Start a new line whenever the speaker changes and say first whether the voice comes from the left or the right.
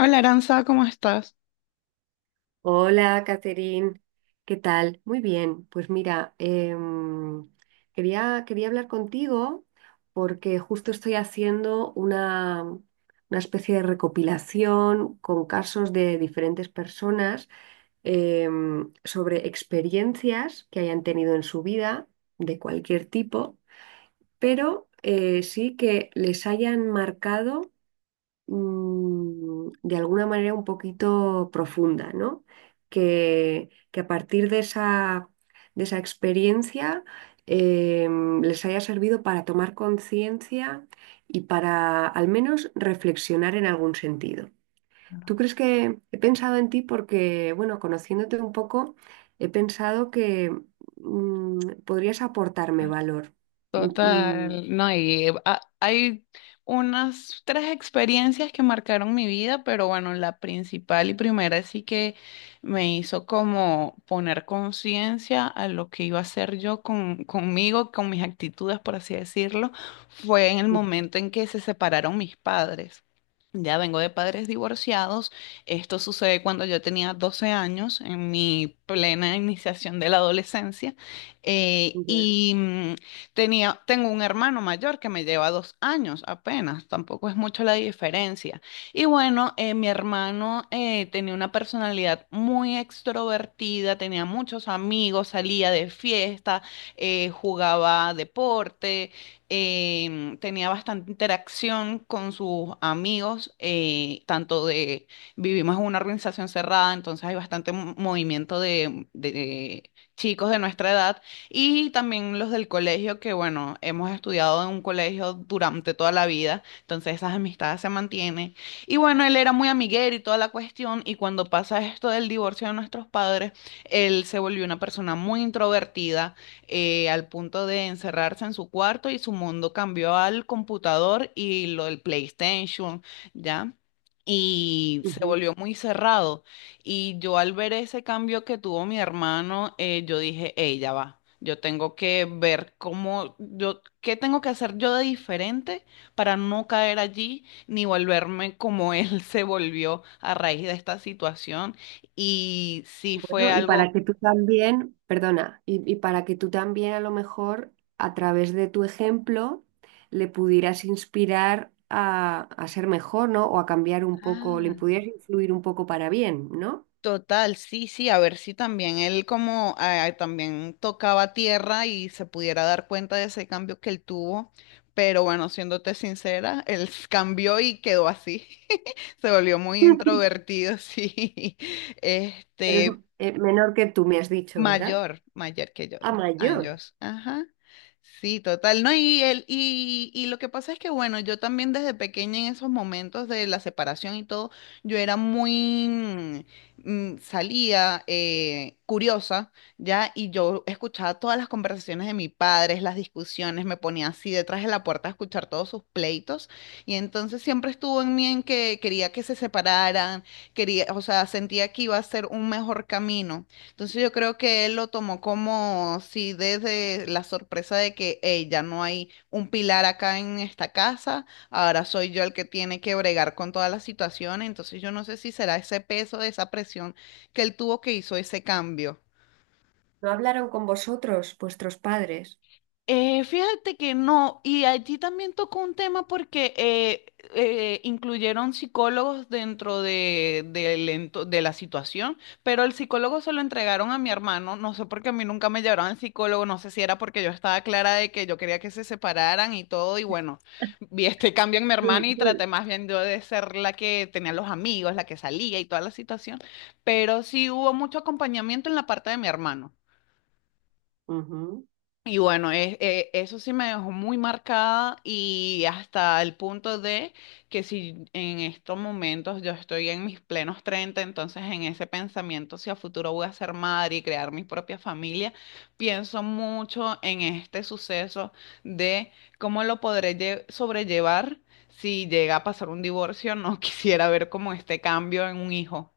left: Hola Aranza, ¿cómo estás?
right: Hola, Catherine, ¿qué tal? Muy bien, pues mira, em, quería hablar contigo porque justo estoy haciendo una especie de recopilación con casos de diferentes personas sobre experiencias que hayan tenido en su vida de cualquier tipo, pero sí que les hayan marcado de alguna manera un poquito profunda, ¿no? Que a partir de esa experiencia eh, les haya servido para tomar conciencia y para al menos reflexionar en algún sentido. ¿Tú crees que he pensado en ti porque, bueno, conociéndote un poco, he pensado que mm, podrías aportarme valor? Mm, mm,
left: Total, no, y hay unas tres experiencias que marcaron mi vida, pero bueno, la principal y primera sí que me hizo como poner conciencia a lo que iba a hacer yo conmigo, con mis actitudes, por así decirlo, fue en el momento en que se separaron mis padres. Ya vengo de padres divorciados. Esto sucede cuando yo tenía 12 años, en mi plena iniciación de la adolescencia. Eh,
right: ujú, ya,
left: y mm, Tengo un hermano mayor que me lleva 2 años apenas, tampoco es mucho la diferencia. Y bueno, mi hermano tenía una personalidad muy extrovertida, tenía muchos amigos, salía de fiesta, jugaba deporte, tenía bastante interacción con sus amigos, vivimos en una organización cerrada, entonces hay bastante movimiento de chicos de nuestra edad y también los del colegio, que bueno, hemos estudiado en un colegio durante toda la vida, entonces esas amistades se mantienen. Y bueno, él era muy amiguero y toda la cuestión, y cuando pasa esto del divorcio de nuestros padres, él se volvió una persona muy introvertida, al punto de encerrarse en su cuarto y su mundo cambió al computador y lo del PlayStation, ¿ya? Y se
right: ujú.
left: volvió muy cerrado. Y yo al ver ese cambio que tuvo mi hermano, yo dije, ella va, yo tengo que ver cómo, yo, qué tengo que hacer yo de diferente para no caer allí ni volverme como él se volvió a raíz de esta situación. Y sí fue
right: Bueno, y
left: algo.
right: para que tú también, perdona, y para que tú también a lo mejor a través de tu ejemplo le pudieras inspirar a ser mejor, ¿no? O a cambiar un poco, le
left: Ah.
right: pudieras influir un poco para bien, ¿no?
left: Total, sí, sí, a ver si también él como también tocaba tierra y se pudiera dar cuenta de ese cambio que él tuvo, pero bueno, siéndote sincera, él cambió y quedó así, se volvió muy introvertido, sí, este,
right: Pero es menor que tú me has dicho, ¿verdad?
left: Mayor, mayor que yo,
right: A
left: dos
right: mayor.
left: años. Ajá. Sí, total. No, y él, y lo que pasa es que, bueno, yo también desde pequeña en esos momentos de la separación y todo, yo era muy, salía, curiosa, ya, y yo escuchaba todas las conversaciones de mis padres, las discusiones, me ponía así detrás de la puerta a escuchar todos sus pleitos, y entonces siempre estuvo en mí en que quería que se separaran, quería, o sea, sentía que iba a ser un mejor camino. Entonces yo creo que él lo tomó como si desde la sorpresa de que "Ey, ya no hay un pilar acá en esta casa, ahora soy yo el que tiene que bregar con todas las situaciones, entonces yo no sé si será ese peso, esa presión que él tuvo que hizo ese cambio".
right: ¿No hablaron con vosotros, vuestros padres?
left: Fíjate que no, y allí también tocó un tema porque incluyeron psicólogos dentro de la situación, pero el psicólogo se lo entregaron a mi hermano, no sé por qué a mí nunca me llevaron al psicólogo, no sé si era porque yo estaba clara de que yo quería que se separaran y todo, y bueno, vi este cambio en mi hermano y traté más bien yo de ser la que tenía los amigos, la que salía y toda la situación, pero sí hubo mucho acompañamiento en la parte de mi hermano.
right: Ujú.
left: Y bueno, eso sí me dejó muy marcada y hasta el punto de que si en estos momentos yo estoy en mis plenos 30, entonces en ese pensamiento si a futuro voy a ser madre y crear mi propia familia, pienso mucho en este suceso de cómo lo podré sobrellevar si llega a pasar un divorcio, no quisiera ver como este cambio en un hijo.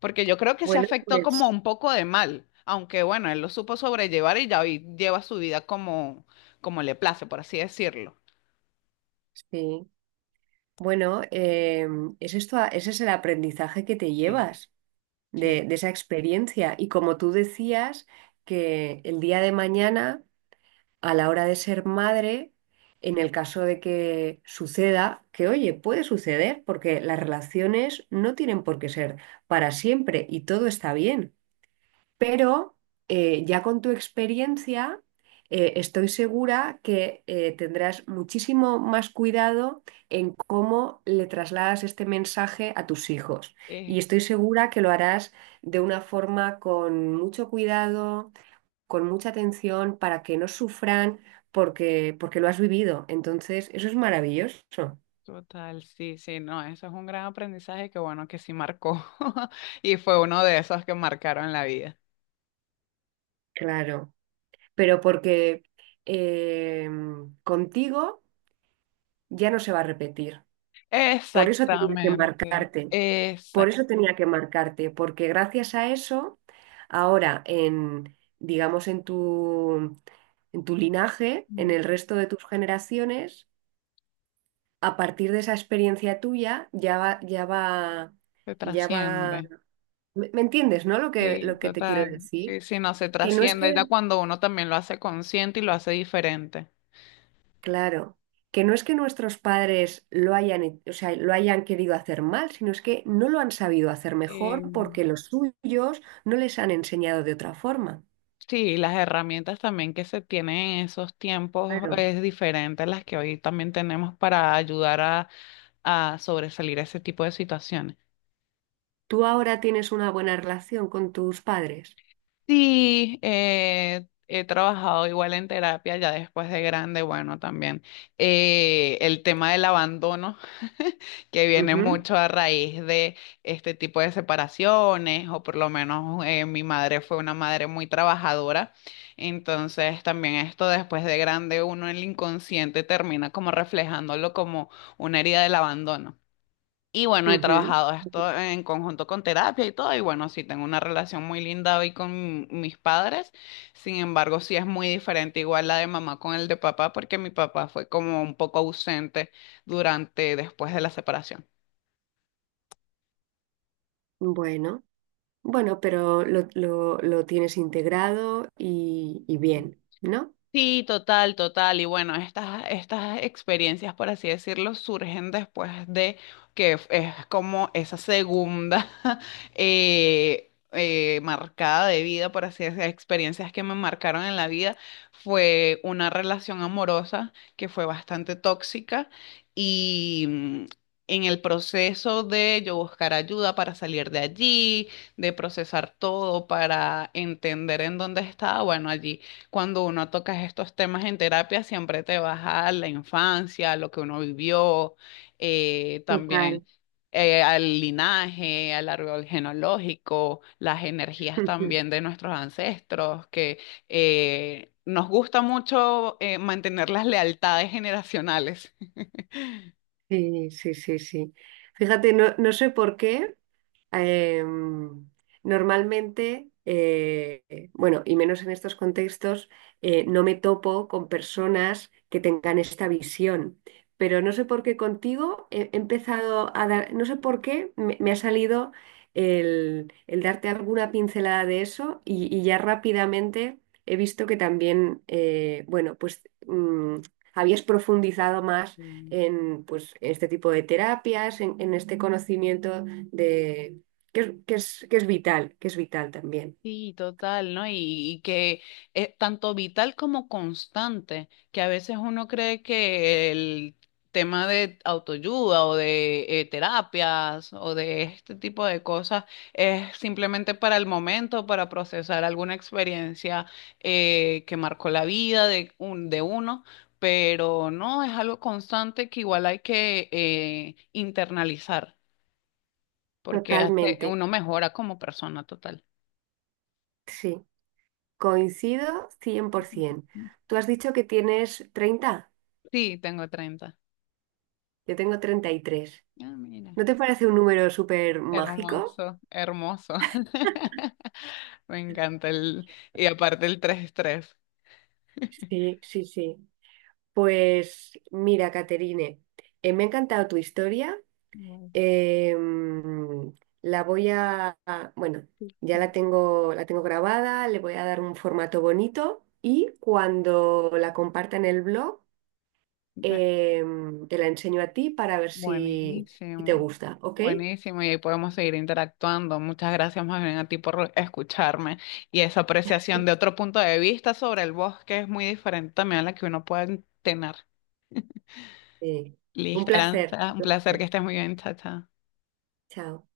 left: Porque yo creo que se
right: Bueno,
left: afectó como
right: pues
left: un poco de mal, aunque bueno, él lo supo sobrellevar y ya hoy lleva su vida como, como le place, por así decirlo.
right: sí. Bueno, es esto, ese es el aprendizaje que te
left: Sí.
right: llevas
left: Sí,
right: de esa experiencia. Y como tú decías, que el día de mañana, a la hora de ser madre, en el caso de que suceda, que oye, puede suceder, porque las relaciones no tienen por qué ser para siempre y todo está bien. Pero ya con tu experiencia, estoy segura que tendrás muchísimo más cuidado en cómo le trasladas este mensaje a tus hijos.
left: es
right: Y estoy segura que lo harás de una forma con mucho cuidado, con mucha atención, para que no sufran porque lo has vivido. Entonces, eso es maravilloso,
left: total, sí, sí, no, eso es un gran aprendizaje que bueno, que sí marcó y fue uno de esos que marcaron la vida.
right: claro. Pero porque contigo ya no se va a repetir. Por eso tenía que
left: Exactamente,
right: marcarte, por
left: exacto,
right: eso tenía que marcarte, porque gracias a eso, ahora digamos, en tu linaje, en el resto de tus generaciones, a partir de esa experiencia tuya, ya va, ya va,
left: se
right: ya va.
left: trasciende.
right: ¿Me entiendes, no? Lo que,
left: Sí,
right: lo que te quiero
left: total.
right: decir.
left: Sí, sí, no, se
right: Que no es
left: trasciende ya
right: que
left: cuando uno también lo hace consciente y lo hace diferente.
right: Claro, que no es que nuestros padres lo hayan, o sea, lo hayan querido hacer mal, sino es que no lo han sabido hacer
left: Eh,
right: mejor porque los suyos no les han enseñado de otra forma.
left: Sí, las herramientas también que se tienen en esos tiempos
right: Claro.
left: es diferente a las que hoy también tenemos para ayudar a sobresalir ese tipo de situaciones.
right: ¿Tú ahora tienes una buena relación con tus padres?
left: Sí, he trabajado igual en terapia ya después de grande, bueno, también el tema del abandono, que viene
right: Ujú,
left: mucho a raíz de este tipo de separaciones, o por lo menos mi madre fue una madre muy trabajadora, entonces también esto después de grande uno en el inconsciente termina como reflejándolo como una herida del abandono. Y bueno, he
right: ujú.
left: trabajado esto en conjunto con terapia y todo, y bueno, sí tengo una relación muy linda hoy con mis padres, sin embargo, sí es muy diferente igual la de mamá con el de papá, porque mi papá fue como un poco ausente durante, después de la separación.
right: Bueno, bueno, pero lo tienes integrado y bien, ¿no?
left: Sí, total, total. Y bueno, estas experiencias, por así decirlo, surgen después de que es como esa segunda marcada de vida, por así decirlo, experiencias que me marcaron en la vida. Fue una relación amorosa que fue bastante tóxica y en el proceso de yo buscar ayuda para salir de allí, de procesar todo, para entender en dónde estaba, bueno, allí cuando uno toca estos temas en terapia, siempre te vas a la infancia, a lo que uno vivió, también
right: Total.
left: al linaje, al árbol genealógico, las energías también de nuestros ancestros, que nos gusta mucho mantener las lealtades generacionales.
right: Sí, sí, sí, sí. Fíjate, no, no sé por qué. Em, normalmente, bueno, y menos en estos contextos, no me topo con personas que tengan esta visión. Pero no sé por qué contigo he empezado a dar, no sé por qué me ha salido el darte alguna pincelada de eso y ya rápidamente he visto que también, bueno, pues mm, habías profundizado más en pues, este tipo de terapias, en este conocimiento que es vital, que es vital también.
left: Sí, total, ¿no? Y que es tanto vital como constante, que a veces uno cree que el tema de autoayuda o de terapias o de este tipo de cosas es simplemente para el momento, para procesar alguna experiencia que marcó la vida de uno, pero no, es algo constante que igual hay que internalizar, porque hace,
right: Totalmente,
left: uno mejora como persona total.
right: sí, coincido 100%. Tú has dicho que tienes 30.
left: Sí, tengo 30.
right: Yo tengo 33.
left: Ah, mira.
right: ¿No te parece un número súper mágico?
left: Hermoso, hermoso. Me encanta el. Y aparte el 33.
right: Sí, sí, sí. Pues mira, Caterine, me ha encantado tu historia.
left: Buenísimo.
right: Em, la voy a- bueno, ya la tengo, grabada, le voy a dar un formato bonito y cuando la comparta en el blog.
left: Me-
right: Te la enseño a ti para ver si te
left: Buenísimo.
right: gusta, ¿ok?
left: Buenísimo, y ahí podemos seguir interactuando. Muchas gracias más bien a ti por escucharme y esa apreciación de otro punto de vista sobre el bosque es muy diferente también a la que uno puede tener.
right: Sí. Un
left: Listo,
right: placer,
left: Aranza,
right: un
left: un placer que
right: placer.
left: estés muy bien, chacha.
right: Chao.